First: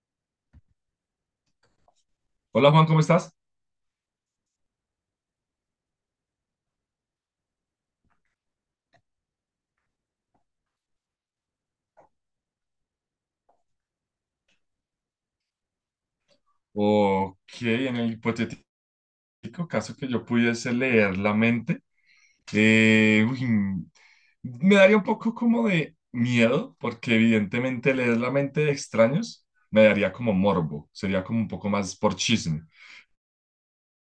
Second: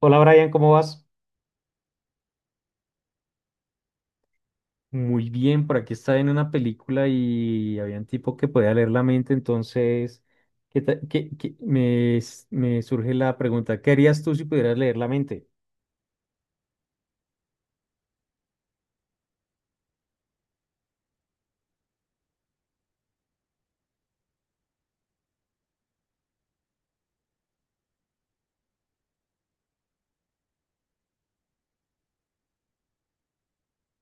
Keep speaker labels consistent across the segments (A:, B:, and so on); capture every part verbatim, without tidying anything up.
A: Hola Brian, ¿cómo vas?
B: Hola Juan, ¿cómo estás?
A: Muy bien, por aquí estaba en una película y había un tipo que podía leer la mente, entonces ¿qué ta- qué- qué- me, s- me surge la pregunta, ¿qué harías tú si pudieras leer la mente?
B: Ok, en el hipotético caso que yo pudiese leer la mente, eh, uy, mm, me daría un poco como de miedo, porque evidentemente leer la mente de extraños me daría como morbo, sería como un poco más por chisme.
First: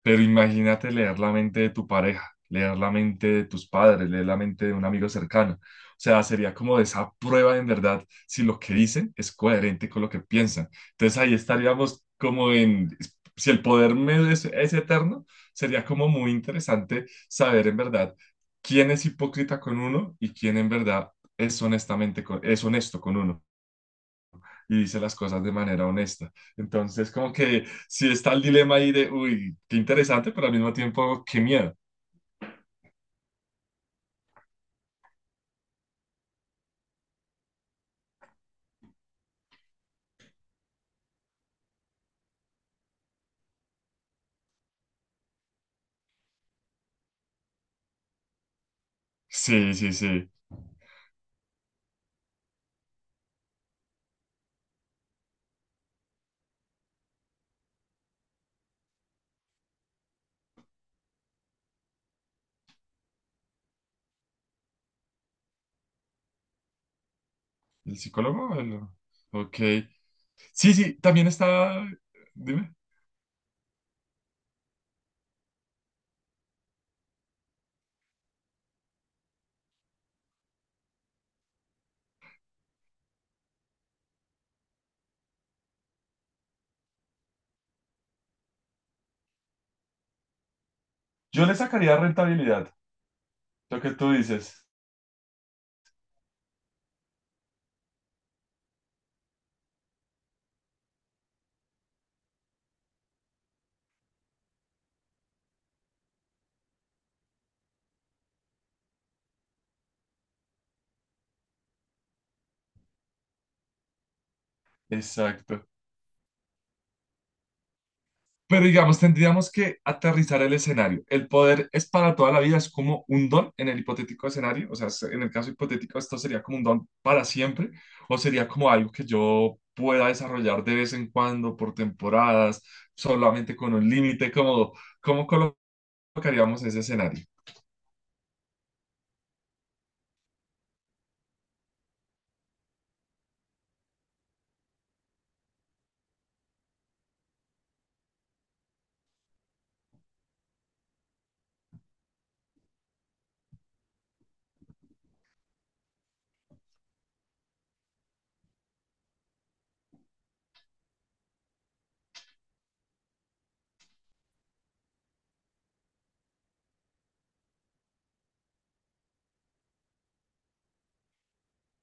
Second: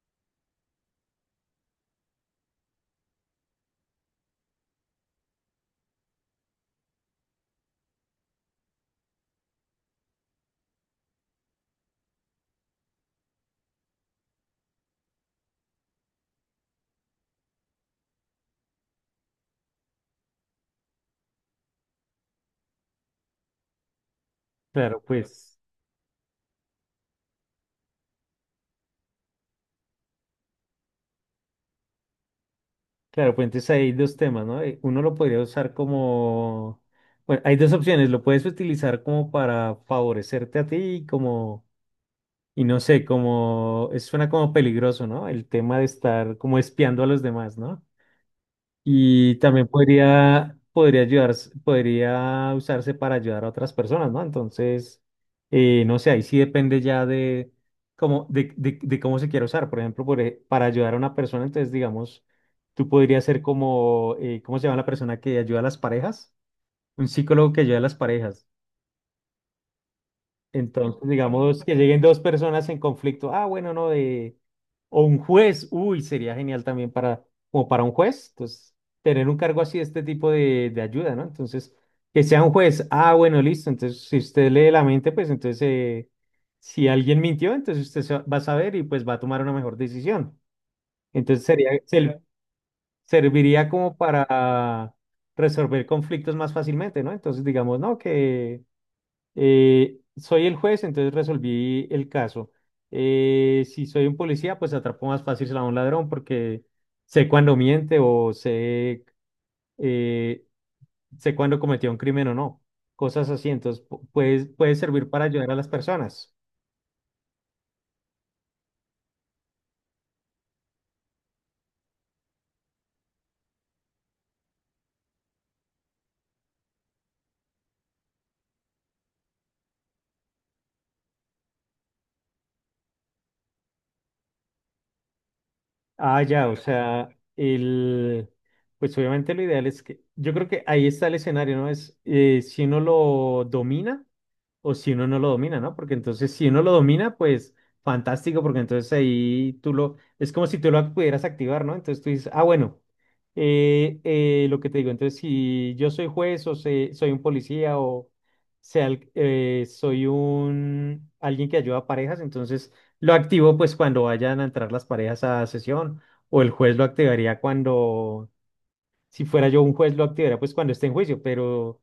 B: Pero imagínate leer la mente de tu pareja, leer la mente de tus padres, leer la mente de un amigo cercano. O sea, sería como esa prueba en verdad si lo que dicen es coherente con lo que piensan. Entonces ahí estaríamos como en, si el poder me- es, es eterno, sería como muy interesante saber en verdad quién es hipócrita con uno y quién en verdad es honestamente con- es honesto con uno y dice
A: Claro,
B: las cosas de
A: pues,
B: manera honesta. Entonces, como que sí está el dilema ahí de, uy, qué interesante, pero al mismo tiempo, qué miedo.
A: claro, pues entonces hay dos temas, ¿no? Eh, Uno lo podría usar como, bueno, hay dos opciones, lo puedes utilizar como para favorecerte a ti y como, y no sé, como, eso suena como peligroso, ¿no? El tema de estar como espiando a los demás, ¿no? Y también
B: Sí, sí, sí.
A: podría, podría ayudar, podría usarse para ayudar a otras personas, ¿no? Entonces, eh, no sé, ahí sí depende ya de cómo, de, de- de cómo se quiera usar. Por ejemplo, por e- para ayudar a una persona, entonces, digamos, tú podrías ser como, eh, ¿cómo se llama la persona que ayuda a las parejas? Un psicólogo que ayuda a las
B: ¿El
A: parejas.
B: psicólogo? El- Ok. Sí, sí,
A: Entonces,
B: también
A: digamos que
B: está,
A: lleguen dos personas
B: dime.
A: en conflicto. Ah, bueno, no, de... O un juez. Uy, sería genial también para, como para un juez. Entonces, tener un cargo así, este tipo de, de ayuda, ¿no? Entonces, que sea un juez. Ah, bueno, listo. Entonces, si usted lee la mente, pues entonces, eh, si alguien mintió, entonces usted se va va a saber y pues va a tomar una mejor decisión. Entonces,
B: Yo le
A: sería,
B: sacaría
A: se-
B: rentabilidad,
A: serviría
B: lo que
A: como
B: tú dices.
A: para resolver conflictos más fácilmente, ¿no? Entonces, digamos, ¿no? Que... Eh, soy el juez, entonces resolví el caso. Eh, si soy un policía, pues atrapo más fácil a un ladrón porque sé cuándo miente o sé, eh, sé cuándo cometió un crimen o no. Cosas así, entonces pu- puede, puede servir para ayudar a
B: Exacto.
A: las personas.
B: Pero digamos, tendríamos que aterrizar el escenario. ¿El poder es para toda la vida? ¿Es como un don en el hipotético escenario? O sea, es- en el caso hipotético, ¿esto sería como un don para siempre? ¿O sería como algo que yo pueda desarrollar de vez en cuando, por temporadas, solamente con un límite? ¿Cómo, cómo
A: Ah, ya, o
B: colocaríamos ese
A: sea,
B: escenario?
A: el, pues obviamente lo ideal es que, yo creo que ahí está el escenario, ¿no? Es eh, si uno lo domina. O si uno no lo domina, ¿no? Porque entonces si uno lo domina, pues fantástico, porque entonces ahí tú lo... Es como si tú lo pudieras activar, ¿no? Entonces tú dices, ah, bueno, eh, eh, lo que te digo, entonces si yo soy juez o se- soy un policía o sea, el- eh, soy un... alguien que ayuda a parejas, entonces lo activo pues cuando vayan a entrar las parejas a sesión o el juez lo activaría cuando... Si fuera yo un juez lo activaría pues cuando esté en juicio, pero...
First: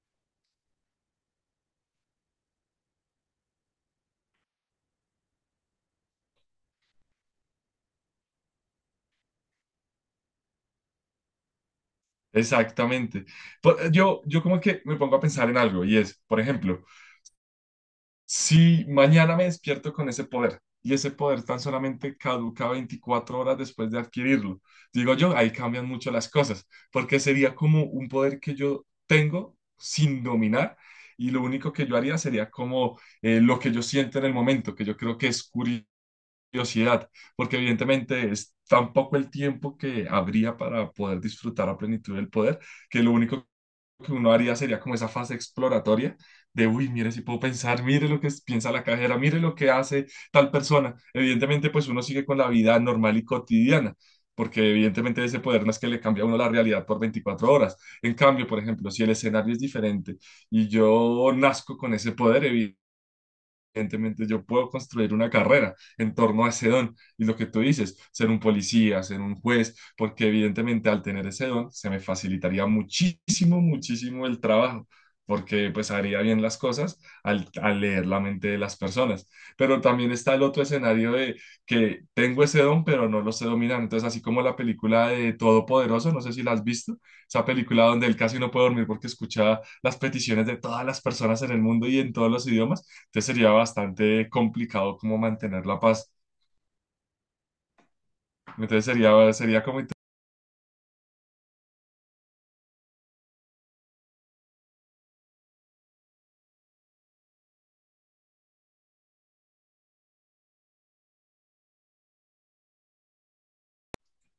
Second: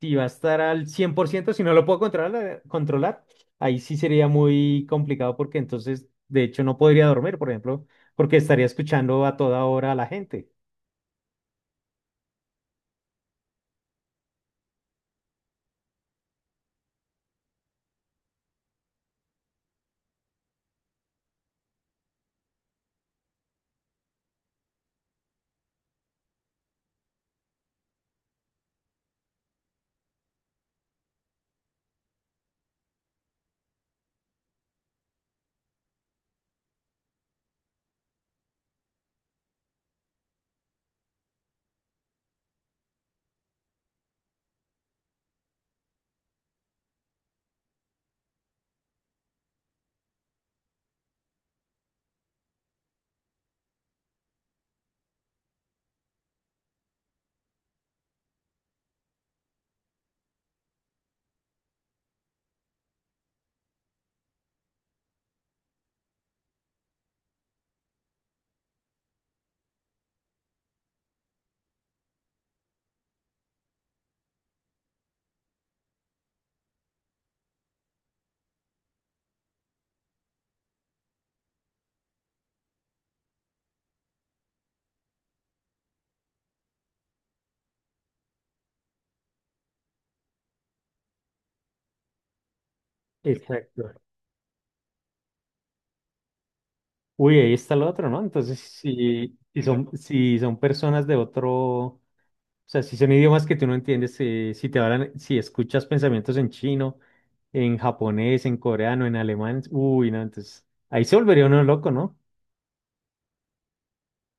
A: Si va a estar al cien por ciento si no lo puedo controlar, eh, controlar, ahí sí sería muy complicado porque entonces, de hecho, no podría dormir, por ejemplo, porque estaría escuchando a toda hora a la gente.
B: Exactamente. Por- Yo, yo como que me pongo a pensar en algo y es, por ejemplo, si mañana me despierto con ese poder y ese poder tan solamente caduca 24 horas después de adquirirlo, digo yo, ahí cambian mucho las cosas, porque sería como un poder que yo tengo sin dominar y lo único que yo haría sería como eh, lo que yo siento en el momento, que yo creo que es curiosidad, porque evidentemente es tan poco el tiempo que habría para poder disfrutar a plenitud del poder, que lo único que uno haría sería como esa fase exploratoria de, uy, mire si puedo pensar, mire lo que es- piensa la cajera, mire lo que hace tal persona. Evidentemente, pues uno sigue con la vida normal y cotidiana, porque evidentemente ese poder no es que le cambie a uno la realidad por veinticuatro horas. En cambio, por ejemplo, si el escenario es diferente y yo nazco con ese poder, evidentemente yo puedo construir una carrera en torno a ese don y lo que tú dices, ser un policía, ser un juez, porque evidentemente al tener ese don se me facilitaría muchísimo, muchísimo el trabajo, porque pues haría bien las cosas al, al leer la mente de las personas. Pero también está el otro escenario de que tengo ese don, pero no lo sé dominar. Entonces, así como la película de Todopoderoso, no sé si la has visto, esa película donde él casi no puede dormir porque escucha las peticiones de todas las personas en el mundo y en todos los idiomas. Entonces sería
A: Exacto.
B: bastante complicado como mantener la paz.
A: Uy, ahí está lo otro, ¿no? Entonces,
B: Entonces sería,
A: si, si
B: sería como,
A: son,
B: inter-
A: si son personas de otro, o sea, si son idiomas que tú no entiendes, eh, si te hablan, si escuchas pensamientos en chino, en japonés, en coreano, en alemán, uy, no, entonces, ahí se volvería uno loco, ¿no?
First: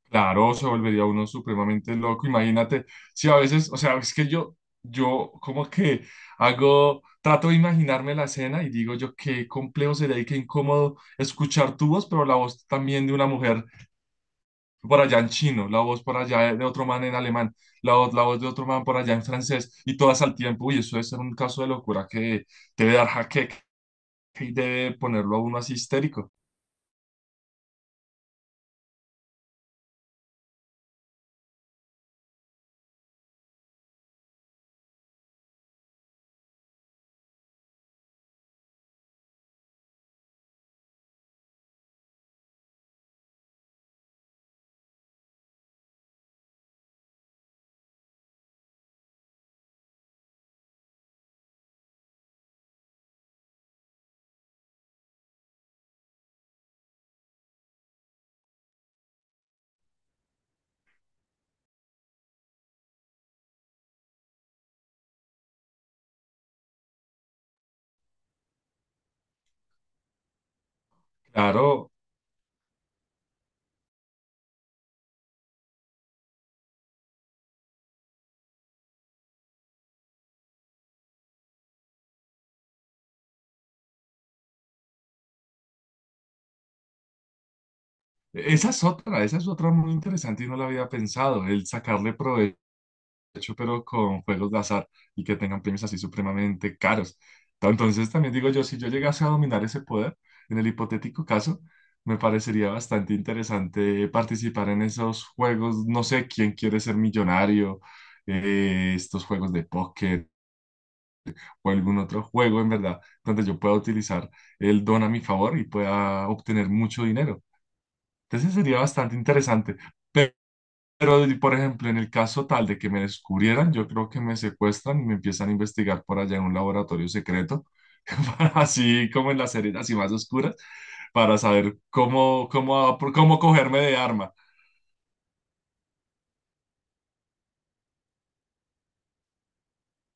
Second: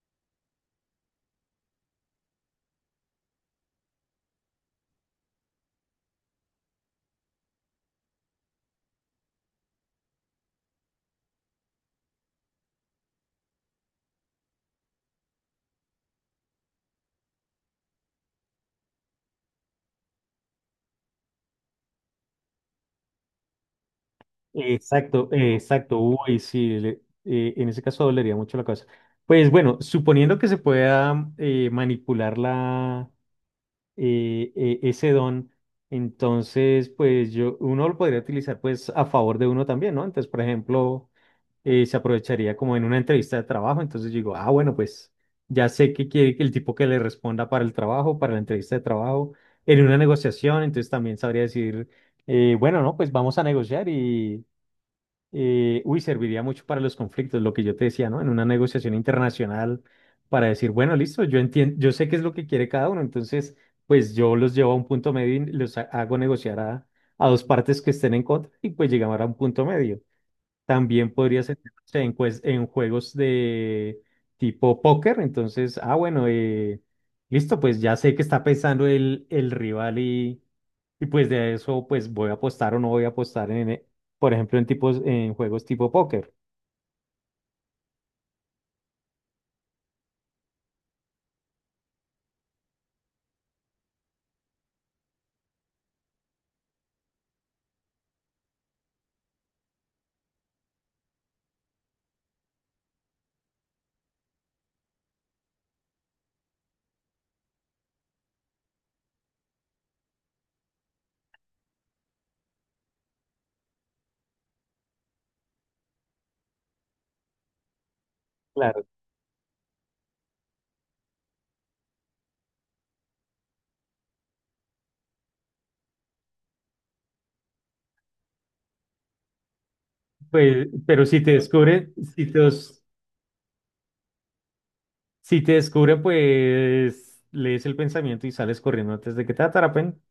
B: claro, se volvería uno supremamente loco. Imagínate, si a veces, o sea, es que yo, yo como que hago, trato de imaginarme la escena y digo yo qué complejo sería y qué incómodo escuchar tu voz, pero la voz también de una mujer por allá en chino, la voz por allá de otro man en alemán, la voz, la voz de otro man por allá en francés y todas al tiempo. Uy, eso debe ser un caso de locura que debe dar jaqueca y debe
A: Exacto,
B: ponerlo a
A: eh,
B: uno así
A: exacto.
B: histérico.
A: Uy, sí, le- eh, en ese caso dolería mucho la cabeza. Pues bueno, suponiendo que se pueda eh, manipular la, eh, eh, ese don, entonces pues yo, uno lo podría utilizar pues a favor de uno también, ¿no? Entonces, por ejemplo, eh, se aprovecharía como en una entrevista de trabajo, entonces yo digo, ah, bueno, pues ya sé que quiere que el tipo que le responda para el trabajo, para la entrevista de trabajo, en una negociación, entonces también sabría decir, eh, bueno, no, pues vamos a negociar y eh, uy, serviría mucho para los conflictos, lo que yo te decía, ¿no? En una negociación internacional para decir, bueno, listo, yo entiendo, yo sé qué es lo que quiere cada uno, entonces, pues yo los llevo a un punto medio y los ha- hago negociar a, a dos partes que estén en contra y pues llegamos a un punto medio. También podría ser
B: Claro,
A: en, pues, en juegos de tipo póker. Entonces, ah, bueno, eh, listo, pues ya sé que está pensando el, el rival y, y pues de eso, pues voy a apostar o no voy a apostar en, eh, por ejemplo, en tipos, en juegos tipo póker.
B: e-, esa es otra, esa es otra muy interesante y no la había pensado, el sacarle provecho pero con juegos de azar y que tengan premios así supremamente caros. Ta- Entonces también digo yo, si yo llegase a dominar ese poder, en el hipotético caso, me parecería bastante interesante participar en esos juegos, no sé, quién quiere ser millonario, eh, estos juegos de póker o algún otro juego en verdad, donde yo pueda utilizar el don a mi favor y pueda obtener mucho dinero. Entonces sería
A: Claro.
B: bastante interesante. Pe- Pero, por ejemplo, en el caso tal de que me descubrieran, yo creo que me secuestran y me empiezan a investigar por allá en un laboratorio secreto, para- así como en las series así más oscuras,
A: Pues, pero si te
B: para saber
A: descubren, si te,
B: cómo,
A: os-
B: cómo, cómo cogerme de arma.
A: si te descubren, pues lees el pensamiento y sales corriendo antes de que te atrapen.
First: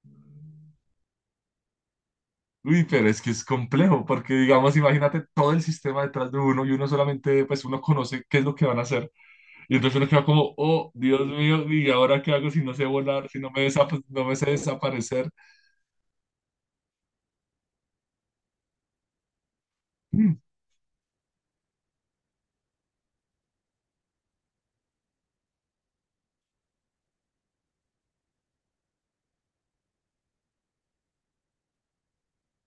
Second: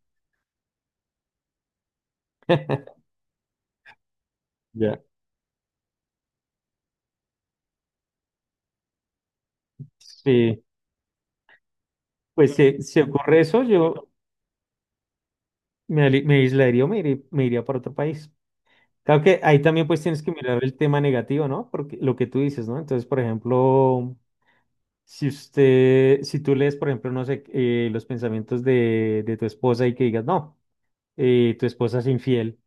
B: Uy, pero es que es complejo, porque digamos,
A: Ya.
B: imagínate todo el sistema detrás de uno y uno solamente, pues uno conoce qué es lo que van a hacer. Y entonces uno queda como,
A: Sí,
B: oh, Dios mío, ¿y ahora qué hago
A: pues
B: si no
A: se,
B: sé
A: se
B: volar, si
A: ocurre
B: no
A: eso,
B: me, desap-
A: yo,
B: no me sé desaparecer?
A: Me, ali- me aislaría o me iría, me iría para otro país. Claro que ahí también pues tienes que
B: Mm.
A: mirar el tema negativo, ¿no? Porque lo que tú dices, ¿no? Entonces, por ejemplo, si usted, si tú lees, por ejemplo, no sé, eh, los pensamientos de, de tu esposa y que digas, no, eh, tu esposa es infiel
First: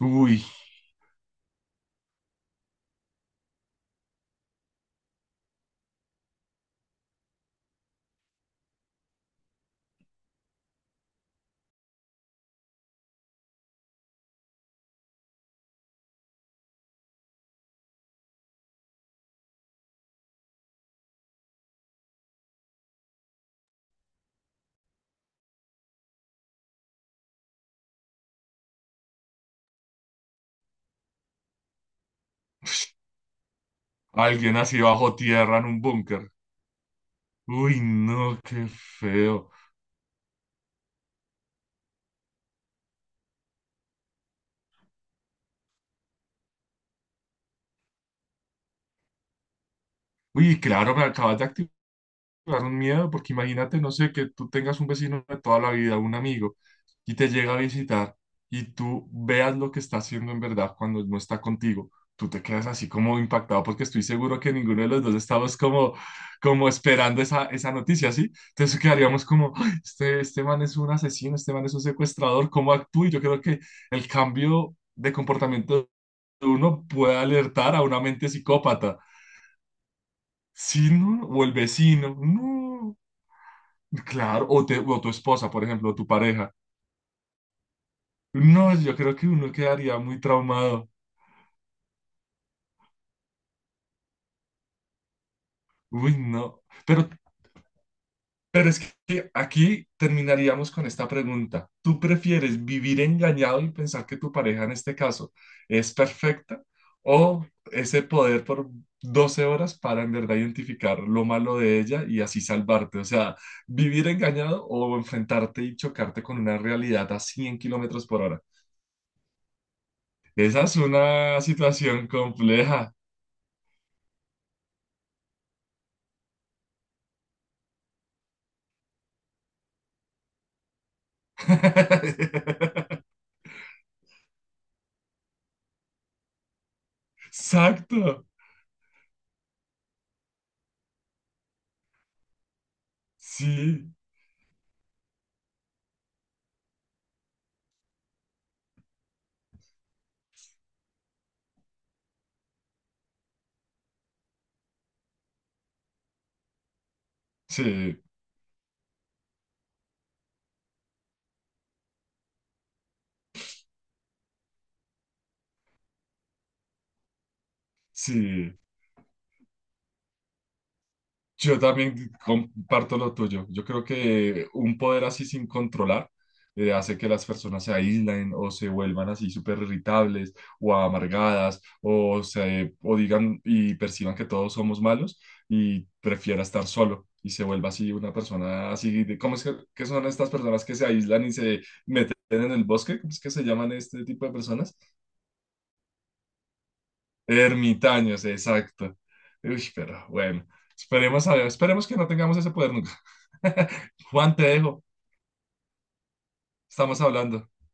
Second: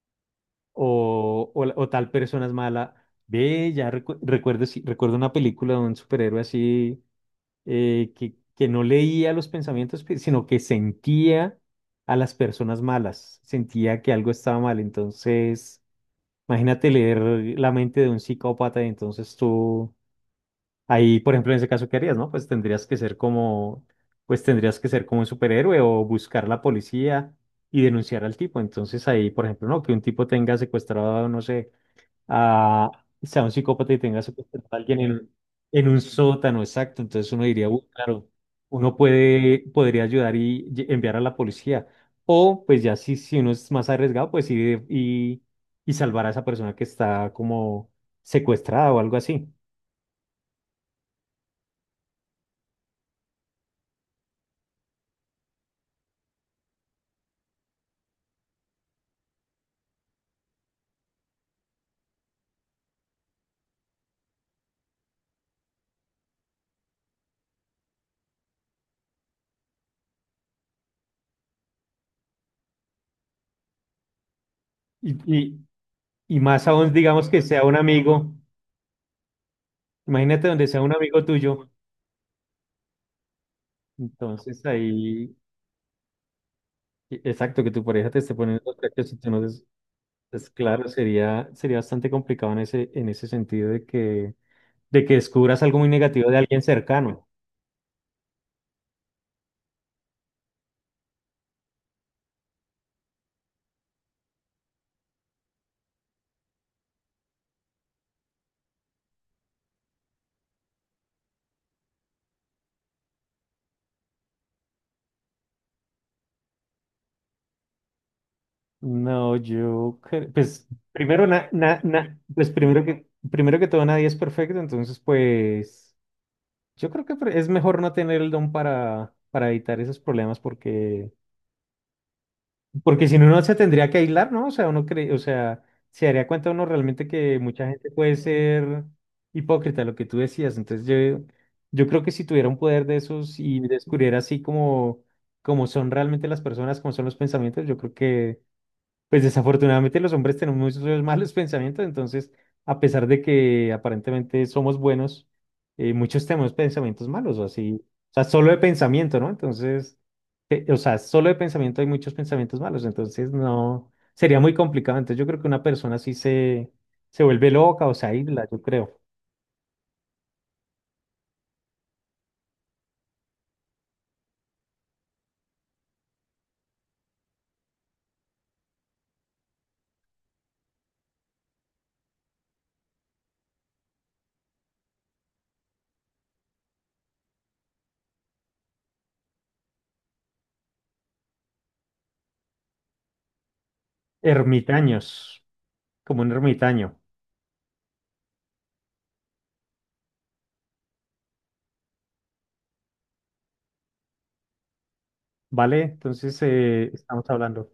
B: Uy,
A: o, o, la- o tal persona es mala, ve, ya recu- recuerdo, sí, recuerdo una película de un superhéroe así eh, que, que no leía los pensamientos, pe- sino que sentía a las personas malas, sentía que algo estaba mal. Entonces, imagínate leer la mente de un psicópata y entonces tú, ahí, por ejemplo, en ese caso, ¿qué harías, no? Pues tendrías que ser como, pues tendrías que ser como un superhéroe o buscar la policía y denunciar al tipo. Entonces ahí, por ejemplo, no, que un tipo tenga secuestrado, no sé a, sea un psicópata y tenga
B: alguien
A: secuestrado a
B: así
A: alguien en,
B: bajo
A: un-
B: tierra en un
A: en un
B: búnker.
A: sótano, exacto. Entonces uno diría,
B: Uy,
A: "Uy, claro,
B: no, qué
A: uno
B: feo.
A: puede, podría ayudar y lle- enviar a la policía. O pues ya si, si uno es más arriesgado, pues ir y, y salvar a esa persona que está como secuestrada o algo así.
B: Uy, claro, me acabas de activar. Claro, un miedo, porque imagínate, no sé, que tú tengas un vecino de toda la vida, un amigo, y te llega a visitar y tú veas lo que está haciendo en verdad cuando no está contigo. Tú te quedas así como impactado porque estoy seguro que ninguno de los dos estamos como, como esperando esa, esa noticia, ¿sí? Entonces quedaríamos como, "Ay, este, este man es un asesino, este man es un secuestrador, ¿cómo actúa?" Y yo creo que el cambio de
A: Y, y,
B: comportamiento
A: y
B: de
A: más
B: uno
A: aún,
B: puede
A: digamos que sea
B: alertar
A: un
B: a una mente
A: amigo,
B: psicópata.
A: imagínate donde sea
B: Sí,
A: un amigo
B: no, o el
A: tuyo.
B: vecino, no. Claro, o,
A: Entonces
B: te- o tu
A: ahí,
B: esposa, por ejemplo, o tu pareja.
A: e- exacto, que tu pareja te esté poniendo
B: No,
A: los
B: yo
A: cachos
B: creo
A: y
B: que
A: tú no.
B: uno quedaría muy
A: Pues
B: traumado.
A: claro, sería, sería bastante complicado en ese, en ese sentido de que, de que descubras algo muy
B: Uy,
A: negativo de alguien
B: no. Pero,
A: cercano.
B: pero es que aquí terminaríamos con esta pregunta. ¿Tú prefieres vivir engañado y pensar que tu pareja en este caso es perfecta o ese poder por doce horas para en verdad identificar lo malo de ella y así salvarte? O sea, vivir engañado o enfrentarte y chocarte con una realidad a cien kilómetros por hora.
A: No, yo, cre-
B: Esa
A: pues
B: es
A: primero,
B: una
A: na, na-
B: situación
A: na- pues primero
B: compleja.
A: que, primero que todo nadie es perfecto, entonces pues yo creo que pre- es mejor no tener el don para, para evitar esos problemas porque... Porque si no, uno se tendría que aislar, ¿no? O sea, uno cree, o sea, se daría cuenta uno realmente que mucha gente puede
B: Exacto.
A: ser hipócrita, lo que tú decías. Entonces yo, yo creo que si tuviera un poder de esos y
B: Sí,
A: descubriera así como, como son realmente las personas, como son los pensamientos, yo creo que pues desafortunadamente los hombres tenemos muchos malos pensamientos, entonces a pesar de que aparentemente somos buenos, eh, muchos tenemos pensamientos malos, o así,
B: sí,
A: o sea, solo de pensamiento, ¿no? Entonces, eh, o sea, solo de pensamiento hay muchos pensamientos malos, entonces no, sería muy complicado. Entonces yo creo que una persona así se, se vuelve loca o se aísla,
B: sí.
A: yo creo.
B: Yo también comparto lo tuyo. Yo creo que un poder así sin controlar eh, hace que las personas se aíslen o se vuelvan así súper irritables o amargadas o, se, o digan y perciban que todos somos malos y prefiera estar solo y se vuelva así una persona así. De, ¿cómo es que, qué son estas personas que se aíslan y se meten en el bosque? ¿Cómo es que se llaman este tipo de personas?
A: Ermitaños, como un ermitaño,
B: Ermitaños, exacto. Uy, pero bueno, esperemos, a- esperemos que no tengamos ese poder nunca. Juan, te dejo.
A: ¿vale? Entonces eh,
B: Estamos
A: estamos
B: hablando.
A: hablando.